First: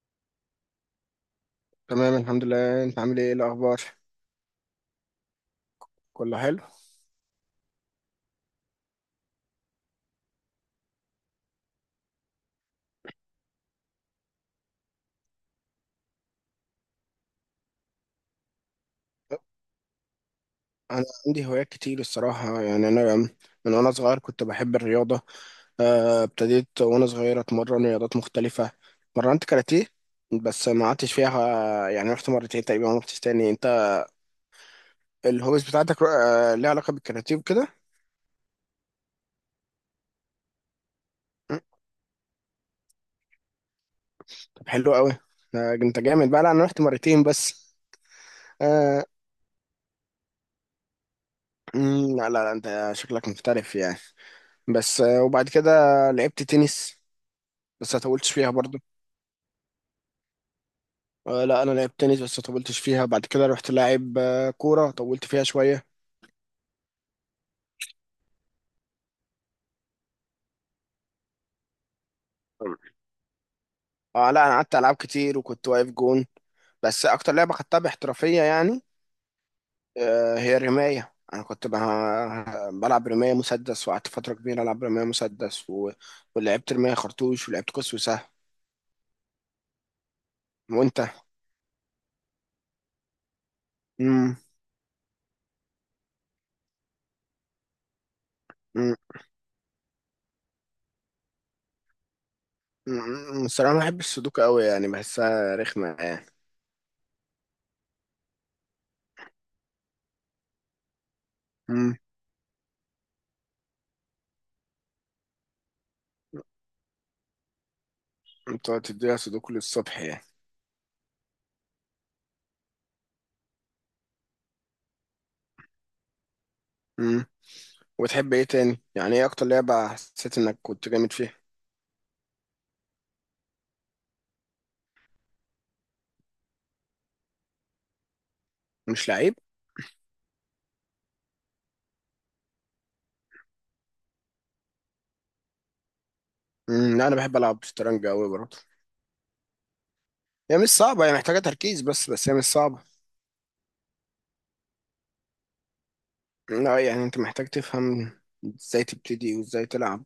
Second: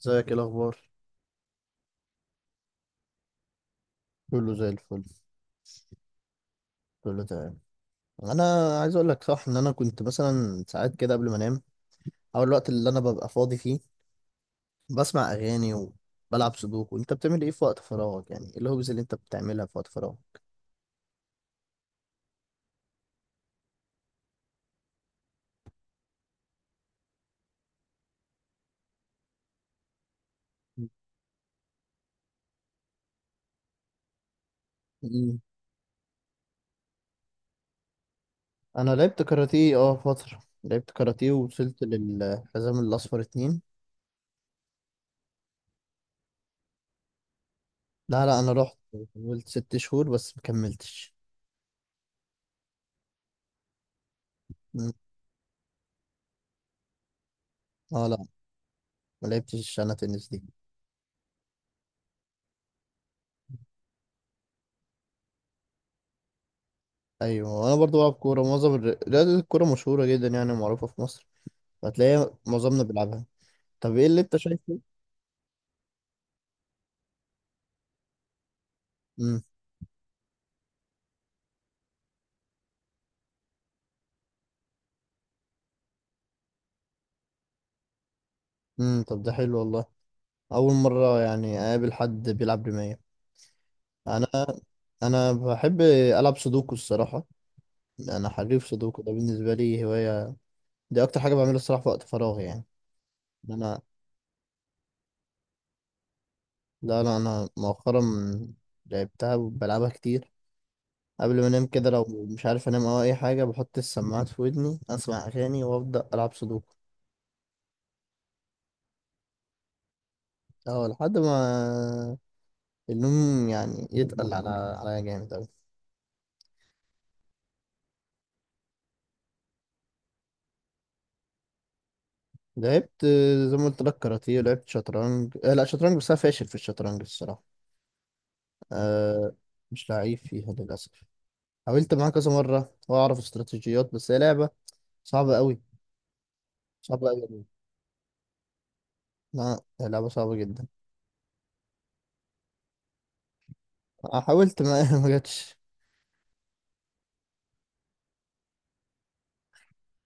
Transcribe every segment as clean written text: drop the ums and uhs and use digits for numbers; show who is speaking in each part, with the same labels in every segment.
Speaker 1: ازيك؟ ايه الاخبار؟
Speaker 2: تمام، الحمد لله. انت عامل ايه؟ ايه الاخبار؟
Speaker 1: كله زي الفل،
Speaker 2: كله حلو.
Speaker 1: كله تمام. انا عايز اقول لك، صح، ان انا كنت مثلا ساعات كده قبل ما انام او الوقت اللي انا ببقى فاضي فيه بسمع اغاني وبلعب سودوكو. انت بتعمل ايه في وقت فراغك؟ يعني ايه الهوبز اللي انت بتعملها في وقت فراغك؟
Speaker 2: انا عندي هوايات كتير الصراحه، يعني انا من وانا صغير كنت بحب الرياضه. ابتديت وانا صغير اتمرن رياضات مختلفه. مرنت كاراتيه، بس ما قعدتش فيها. يعني رحت مرتين تقريبا، ما رحتش تاني. انت
Speaker 1: مم.
Speaker 2: الهوبيز بتاعتك ليها علاقه بالكاراتيه وكده؟
Speaker 1: انا لعبت كاراتيه، اه، فتره، لعبت كاراتيه
Speaker 2: م.
Speaker 1: ووصلت للحزام الاصفر اتنين.
Speaker 2: طب حلو قوي. انت جامد بقى. لا انا رحت مرتين بس.
Speaker 1: لا، لا، انا رحت،
Speaker 2: آه.
Speaker 1: حاولت ست شهور بس مكملتش.
Speaker 2: م، لا لا لا، انت شكلك محترف يعني.
Speaker 1: مم.
Speaker 2: بس وبعد كده لعبت تنس، بس ما
Speaker 1: اه لا،
Speaker 2: طولتش فيها برضو.
Speaker 1: ما لعبتش انا تنس دي.
Speaker 2: لا انا لعبت تنس بس طولتش فيها. بعد كده رحت لاعب كوره، طولت فيها شويه.
Speaker 1: ايوه انا برضو بلعب كوره. معظم رياضه الكوره مشهوره جدا، يعني معروفه في مصر. هتلاقي معظمنا بيلعبها. طب ايه اللي
Speaker 2: اه
Speaker 1: انت
Speaker 2: لا انا قعدت
Speaker 1: شايفه؟
Speaker 2: العاب كتير وكنت واقف جون، بس اكتر لعبه خدتها باحترافيه يعني
Speaker 1: امم.
Speaker 2: هي الرمايه. انا كنت بلعب رمايه مسدس، وقعدت فتره كبيره العب رمايه مسدس ولعبت رمايه خرطوش، ولعبت قوس وسهم.
Speaker 1: امم، طب ده حلو والله. اول
Speaker 2: وانت؟
Speaker 1: مره يعني اقابل حد بيلعب رمايه.
Speaker 2: امم.
Speaker 1: انا انا بحب العب سودوكو الصراحه. انا حريف
Speaker 2: امم.
Speaker 1: سودوكو، ده بالنسبه لي هوايه. دي اكتر حاجه بعملها الصراحه في وقت فراغي يعني. إن
Speaker 2: الصراحه ما
Speaker 1: انا
Speaker 2: بحبش السودوكو قوي، يعني بحسها رخمه يعني.
Speaker 1: لا، لا، انا مؤخرا لعبتها وبلعبها كتير. قبل ما انام كده،
Speaker 2: امم.
Speaker 1: لو مش عارف انام او اي حاجه، بحط السماعات في ودني، اسمع اغاني وابدا العب سودوكو.
Speaker 2: انت تديها سودوكو للصبح؟
Speaker 1: اه، لحد ما النوم يعني يتقل على عليا جامد أوي.
Speaker 2: يعني وبتحب ايه تاني؟ يعني ايه اكتر لعبة حسيت انك كنت جامد فيها؟
Speaker 1: لعبت، زي ما قلت لك، كاراتيه، لعبت شطرنج. لا، شطرنج، بس انا فاشل في الشطرنج الصراحه.
Speaker 2: مش
Speaker 1: آه
Speaker 2: لعيب.
Speaker 1: مش لعيب فيها للاسف. حاولت معاه كذا مره واعرف استراتيجيات، بس هي لعبه صعبه قوي.
Speaker 2: لا
Speaker 1: صعبه
Speaker 2: انا بحب
Speaker 1: قوي.
Speaker 2: العب شطرنج قوي برضه.
Speaker 1: لا، هي لعبه صعبه
Speaker 2: هي
Speaker 1: جدا.
Speaker 2: مش صعبة، هي محتاجة تركيز بس هي مش صعبة.
Speaker 1: حاولت، ما ما جاتش.
Speaker 2: لا يعني انت محتاج تفهم ازاي تبتدي وازاي تلعب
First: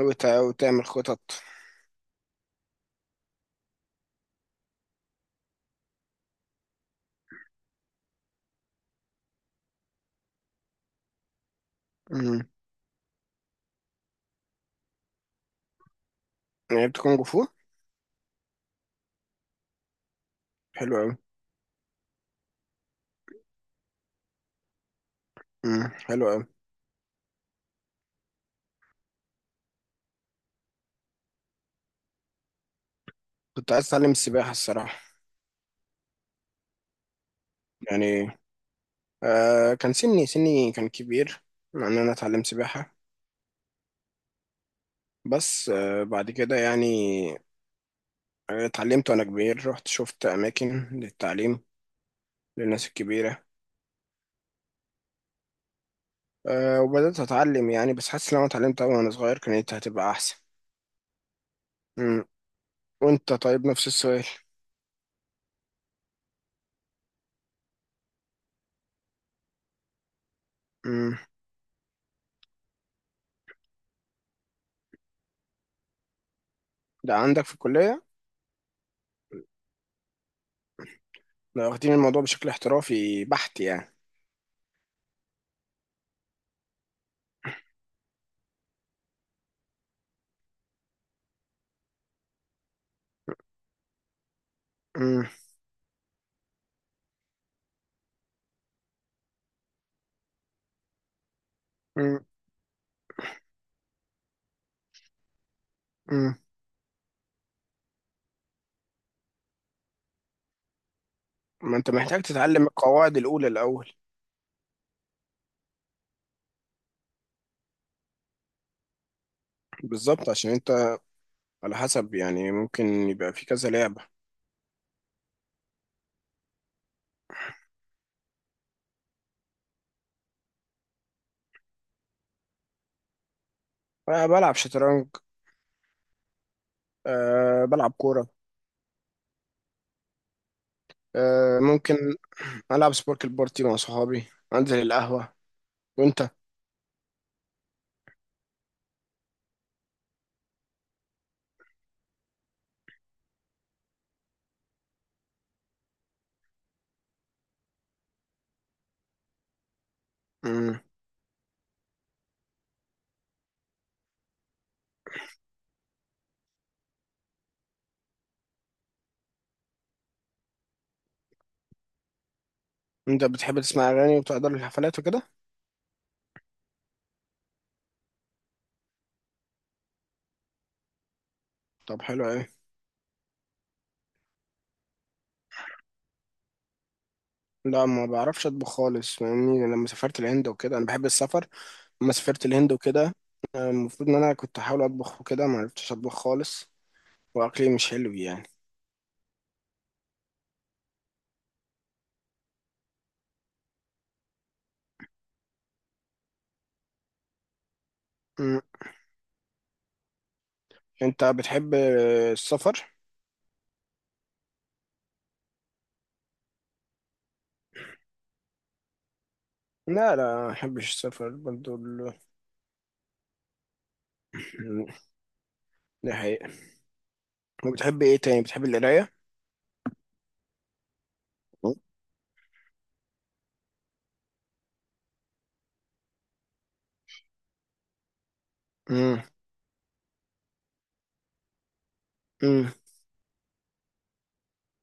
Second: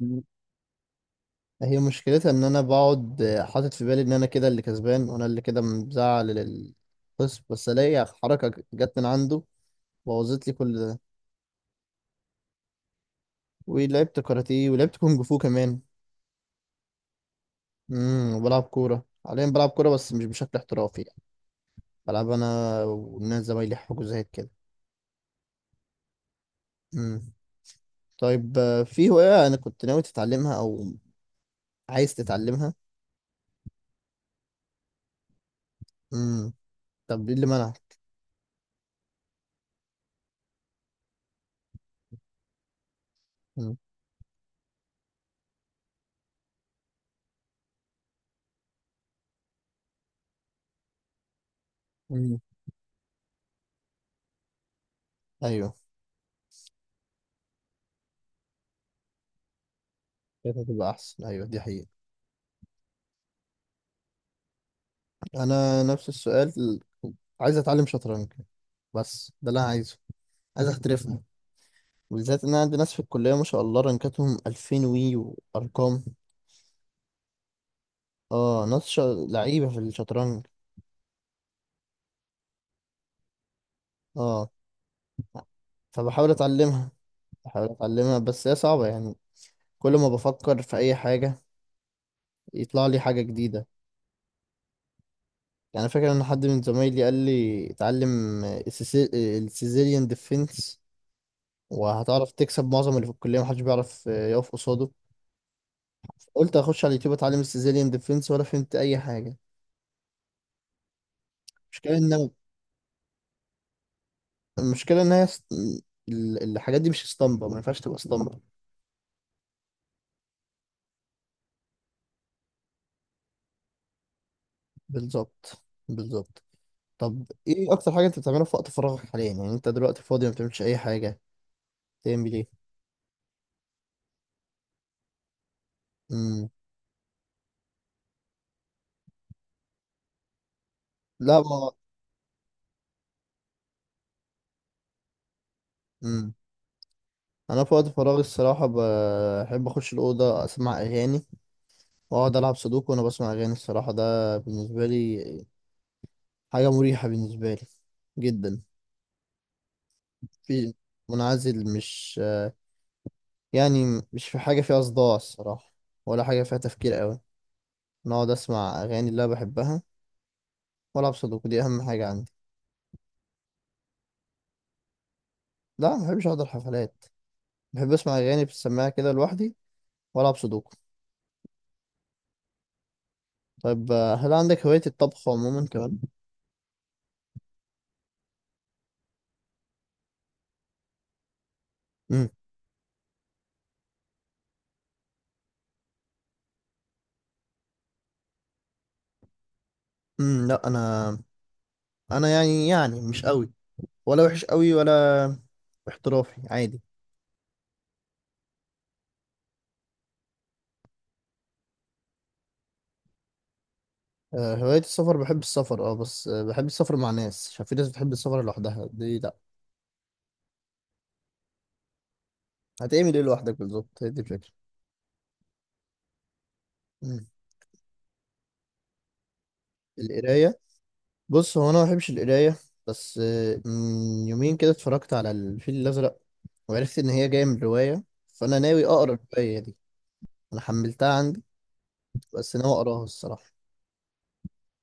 Speaker 2: وتعمل خطط.
Speaker 1: هي مشكلتها ان انا بقعد حاطط في بالي ان انا كده اللي كسبان وانا اللي كده مزعل للخصم، بس الاقي حركه جت من عنده، بوظت لي كل ده.
Speaker 2: امم.
Speaker 1: ولعبت كاراتيه، ولعبت كونج فو كمان.
Speaker 2: لعبت كونج فو؟
Speaker 1: وبلعب كورة حاليا، بلعب كورة بس مش بشكل
Speaker 2: حلو
Speaker 1: احترافي
Speaker 2: قوي.
Speaker 1: يعني. بلعب انا والناس زمايلي حجوزات كده.
Speaker 2: حلو قوي.
Speaker 1: امم. طيب، في هواية انا كنت ناوي تتعلمها او عايز تتعلمها؟
Speaker 2: كنت عايز اتعلم السباحة الصراحة.
Speaker 1: امم. طب ايه اللي منعك؟
Speaker 2: يعني كان سني كان كبير ان انا اتعلم سباحة.
Speaker 1: امم.
Speaker 2: بس بعد كده يعني اتعلمت وانا كبير. رحت شفت اماكن للتعليم
Speaker 1: امم،
Speaker 2: للناس الكبيرة.
Speaker 1: ايوه،
Speaker 2: وبدأت أتعلم يعني، بس حاسس لو أنا اتعلمت أوي وأنا صغير كانت هتبقى أحسن.
Speaker 1: كانت هتبقى احسن، ايوه دي حقيقة.
Speaker 2: مم. وأنت؟ طيب نفس السؤال.
Speaker 1: انا نفس السؤال، عايز اتعلم شطرنج، بس ده اللي انا عايزه، عايز
Speaker 2: مم.
Speaker 1: احترفها. بالذات ان انا عندي ناس في الكلية ما شاء الله رانكاتهم 2000 وي وارقام.
Speaker 2: ده عندك في الكلية؟
Speaker 1: اه، ناس لعيبة في الشطرنج.
Speaker 2: لو واخدين الموضوع بشكل احترافي بحت يعني.
Speaker 1: اه، فبحاول اتعلمها، بحاول اتعلمها بس هي صعبة يعني. كل ما بفكر في اي حاجة يطلع لي حاجة جديدة.
Speaker 2: مم.
Speaker 1: يعني فاكر ان حد من زمايلي قال لي اتعلم السيزيليان ديفنس،
Speaker 2: مم.
Speaker 1: وهتعرف تكسب معظم اللي في الكلية، محدش بيعرف يقف قصاده.
Speaker 2: مم.
Speaker 1: قلت اخش على اليوتيوب اتعلم السيزيليان ديفنس، ولا فهمت اي حاجة.
Speaker 2: ما أنت
Speaker 1: المشكلة
Speaker 2: محتاج
Speaker 1: ان
Speaker 2: تتعلم القواعد الأولى الأول.
Speaker 1: المشكلة ان هي الحاجات دي مش اسطمبة، ما ينفعش تبقى اسطمبة.
Speaker 2: بالظبط، عشان أنت على حسب يعني ممكن يبقى في كذا لعبة.
Speaker 1: بالظبط، بالظبط. طب ايه اكتر حاجة انت بتعملها في وقت فراغك حاليا؟ يعني انت دلوقتي فاضي، ما بتعملش اي حاجة، تعمل ايه؟
Speaker 2: بلعب شطرنج، بلعب كورة،
Speaker 1: لا، ما.
Speaker 2: ممكن ألعب سبورك البارتي مع صحابي، أنزل القهوة. وأنت؟
Speaker 1: مم. انا في وقت فراغي الصراحه بحب اخش الاوضه، اسمع اغاني واقعد العب سودوكو وانا بسمع اغاني الصراحه. ده بالنسبه لي حاجه مريحه بالنسبه لي جدا، في، منعزل، مش يعني مش في حاجه فيها صداع الصراحه، ولا حاجه فيها تفكير قوي. أنا اقعد اسمع اغاني اللي انا بحبها والعب سودوكو، دي اهم حاجه عندي.
Speaker 2: انت بتحب تسمع اغاني وبتقدر الحفلات وكده؟
Speaker 1: لا، ما بحبش احضر حفلات. بحب اسمع اغاني في السماعه كده لوحدي، والعب سودوكو.
Speaker 2: طب حلو قوي.
Speaker 1: طيب، هل عندك هوايه الطبخ عموما كمان؟
Speaker 2: لا ما بعرفش اطبخ خالص، فاهمني لما سافرت الهند وكده انا بحب السفر. لما
Speaker 1: امم،
Speaker 2: سافرت الهند وكده المفروض ان انا كنت احاول اطبخ وكده، ما عرفتش اطبخ خالص، واكلي مش حلو يعني.
Speaker 1: امم. لا، انا يعني مش قوي، ولا وحش قوي، ولا احترافي، عادي.
Speaker 2: مم. انت بتحب السفر؟
Speaker 1: هواية السفر، بحب السفر اه. بس بحب السفر مع ناس، عشان في ناس بتحب السفر لوحدها، دي لا.
Speaker 2: لا لا ما بحبش السفر برضو
Speaker 1: هتعمل ايه لوحدك؟ بالظبط، هي دي الفكرة.
Speaker 2: دي حقيقة.
Speaker 1: مم.
Speaker 2: وبتحب ايه تاني؟ بتحب القراية؟
Speaker 1: القراية؟ بص، هو انا ما بحبش القراية. بس من يومين كده اتفرجت على الفيل الأزرق، وعرفت ان هي جاية من رواية، فانا ناوي اقرا
Speaker 2: مم.
Speaker 1: الرواية دي. انا حملتها عندي، بس
Speaker 2: مم.
Speaker 1: ناوي اقراها الصراحة.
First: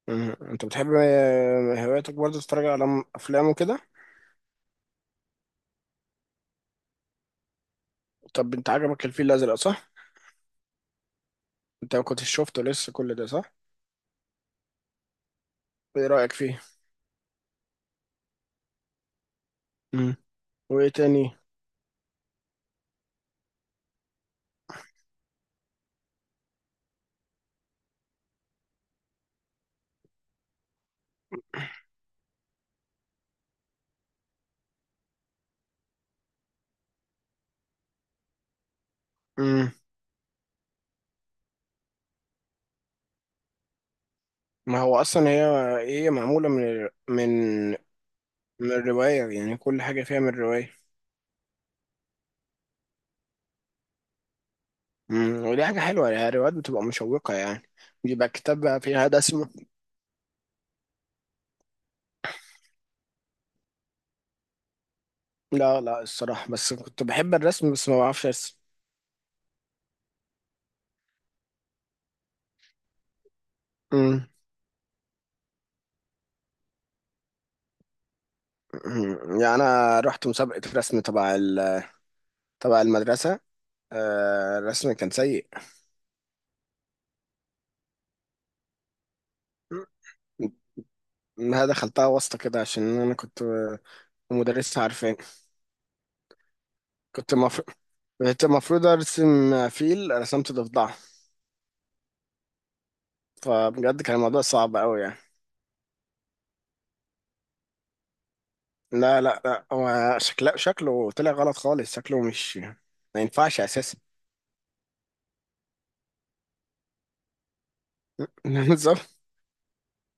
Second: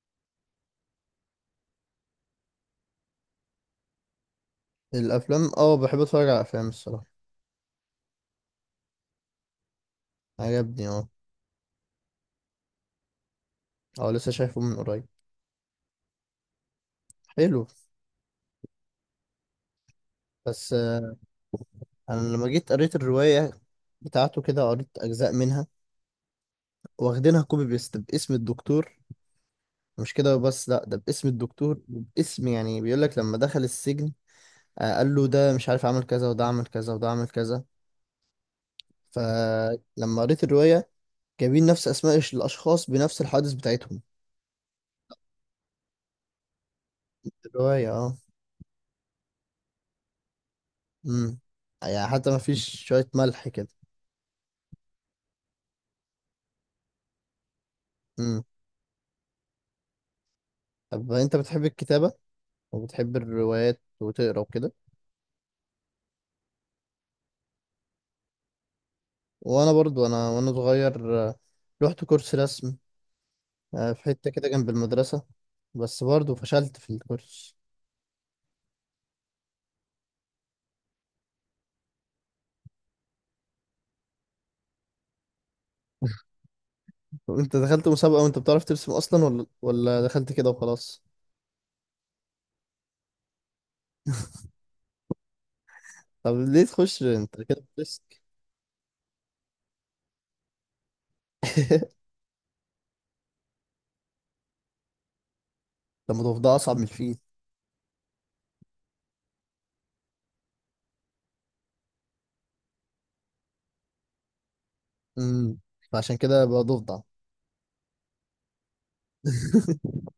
Speaker 2: مم. انت بتحب هواياتك برضو تتفرج على افلام وكده؟
Speaker 1: الافلام، اه بحب اتفرج على افلام الصراحة.
Speaker 2: طب انت عجبك الفيل الازرق صح؟
Speaker 1: عجبني، اه.
Speaker 2: انت ما كنتش شفته لسه كل ده صح؟
Speaker 1: اه، لسه شايفه من قريب.
Speaker 2: ايه رأيك فيه؟
Speaker 1: حلو.
Speaker 2: امم.
Speaker 1: بس
Speaker 2: وايه تاني؟
Speaker 1: انا لما جيت قريت الرواية بتاعته كده، قريت اجزاء منها، واخدينها كوبي بيست باسم الدكتور. مش كده بس، لا، ده باسم الدكتور وباسم، يعني بيقول لك لما دخل السجن، قال له ده مش عارف عمل كذا، وده عمل كذا، وده عمل كذا.
Speaker 2: امم.
Speaker 1: فلما قريت الرواية، جايبين نفس اسماء الاشخاص بنفس الحوادث بتاعتهم.
Speaker 2: ما هو اصلا هي ايه، هي معمولة من
Speaker 1: الرواية، اه.
Speaker 2: من الرواية، يعني كل حاجة فيها من الرواية.
Speaker 1: امم. يعني حتى ما فيش شوية ملح كده.
Speaker 2: ودي حاجة حلوة، يعني الروايات بتبقى مشوقة يعني بيبقى
Speaker 1: امم.
Speaker 2: كتاب بقى فيها رسم.
Speaker 1: طب انت بتحب الكتابة وبتحب الروايات وتقرا وكده؟
Speaker 2: لا لا الصراحة بس كنت بحب الرسم بس ما بعرفش ارسم.
Speaker 1: وانا برضو، انا وانا صغير، رحت كورس رسم، في
Speaker 2: امم.
Speaker 1: حتة كده جنب المدرسة. بس برضو فشلت في الكورس.
Speaker 2: يعني انا رحت مسابقة رسم تبع تبع المدرسة. الرسم كان سيء.
Speaker 1: طب انت دخلت مسابقة وانت بتعرف ترسم اصلا ولا
Speaker 2: امم.
Speaker 1: ولا دخلت كده وخلاص؟
Speaker 2: انا دخلتها واسطة كده، عشان انا كنت مدرسة عارفة.
Speaker 1: طب ليه تخش
Speaker 2: كنت
Speaker 1: انت كده
Speaker 2: مف...
Speaker 1: بترسك؟
Speaker 2: كنت المفروض ارسم فيل، رسمت ضفدعه. فبجد كان الموضوع صعب قوي يعني.
Speaker 1: طب ما ضفدع اصعب من الفيل؟
Speaker 2: لا لا لا، هو شكله طلع غلط خالص، شكله مش ما ينفعش اساسا.
Speaker 1: امم. فعشان كده بقى ضفدع.
Speaker 2: بالظبط.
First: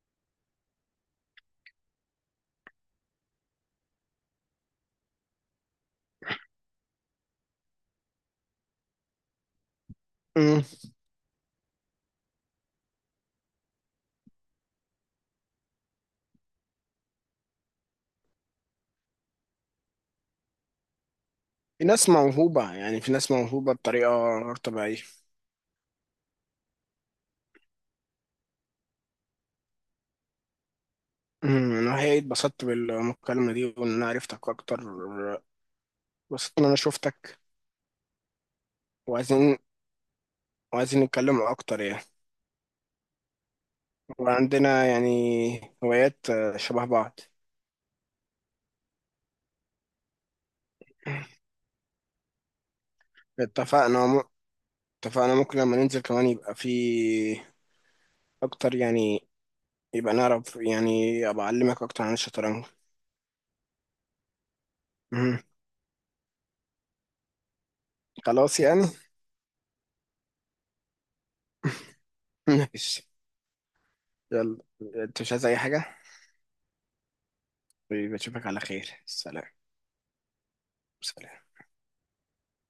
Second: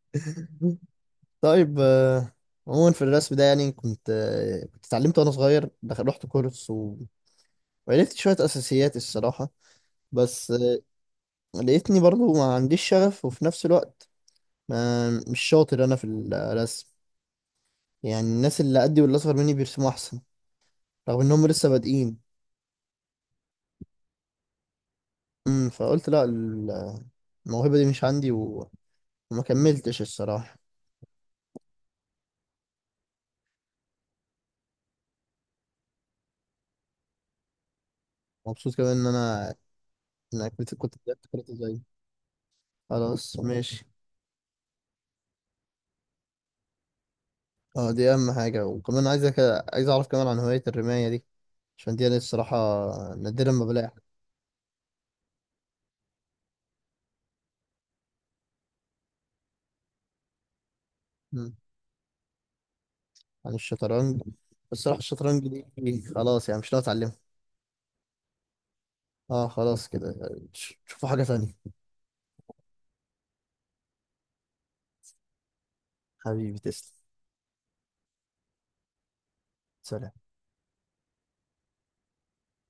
Speaker 1: طيب، عموما في الرسم ده يعني كنت اتعلمت وانا صغير، رحت كورس وعرفت شوية اساسيات الصراحة، بس
Speaker 2: أمم.
Speaker 1: لقيتني برضو ما عنديش شغف، وفي نفس الوقت ما مش شاطر انا في الرسم. يعني الناس اللي قدي واللي اصغر مني بيرسموا احسن، رغم انهم لسه
Speaker 2: في ناس
Speaker 1: بادئين.
Speaker 2: موهوبة، يعني في ناس موهوبة بطريقة غير طبيعية.
Speaker 1: فقلت لا، الموهبة دي مش عندي، وما كملتش الصراحة.
Speaker 2: أنا حقيقي اتبسطت بالمكالمة دي وإن أنا عرفتك أكتر، اتبسطت إن أنا شفتك.
Speaker 1: مبسوط كمان ان انا،
Speaker 2: وعايزين.
Speaker 1: انك كنت
Speaker 2: وعايزين
Speaker 1: بدأت
Speaker 2: نتكلم
Speaker 1: كرة
Speaker 2: أكتر
Speaker 1: زي،
Speaker 2: يعني.
Speaker 1: خلاص ماشي.
Speaker 2: وعندنا يعني هوايات شبه بعض.
Speaker 1: اه، دي اهم حاجة. وكمان عايزك، عايز اعرف كمان عن هواية الرماية دي، عشان دي، انا الصراحة نادرا ما بلاقي حد.
Speaker 2: اتفقنا. اتفقنا، ممكن لما ننزل كمان يبقى في اكتر يعني، يبقى نعرف يعني، ابقى
Speaker 1: مم.
Speaker 2: اعلمك اكتر عن الشطرنج.
Speaker 1: عن الشطرنج؟ بس الصراحة
Speaker 2: مهم.
Speaker 1: الشطرنج دي خلاص يعني، مش ناوي اتعلمها.
Speaker 2: خلاص يعني
Speaker 1: اه خلاص كده يعني، شوفوا حاجة تانية.
Speaker 2: ماشي. يلا. انت مش عايز اي حاجة؟
Speaker 1: حبيبي تسلم.
Speaker 2: بشوفك على خير. سلام.
Speaker 1: سلام.
Speaker 2: سلام.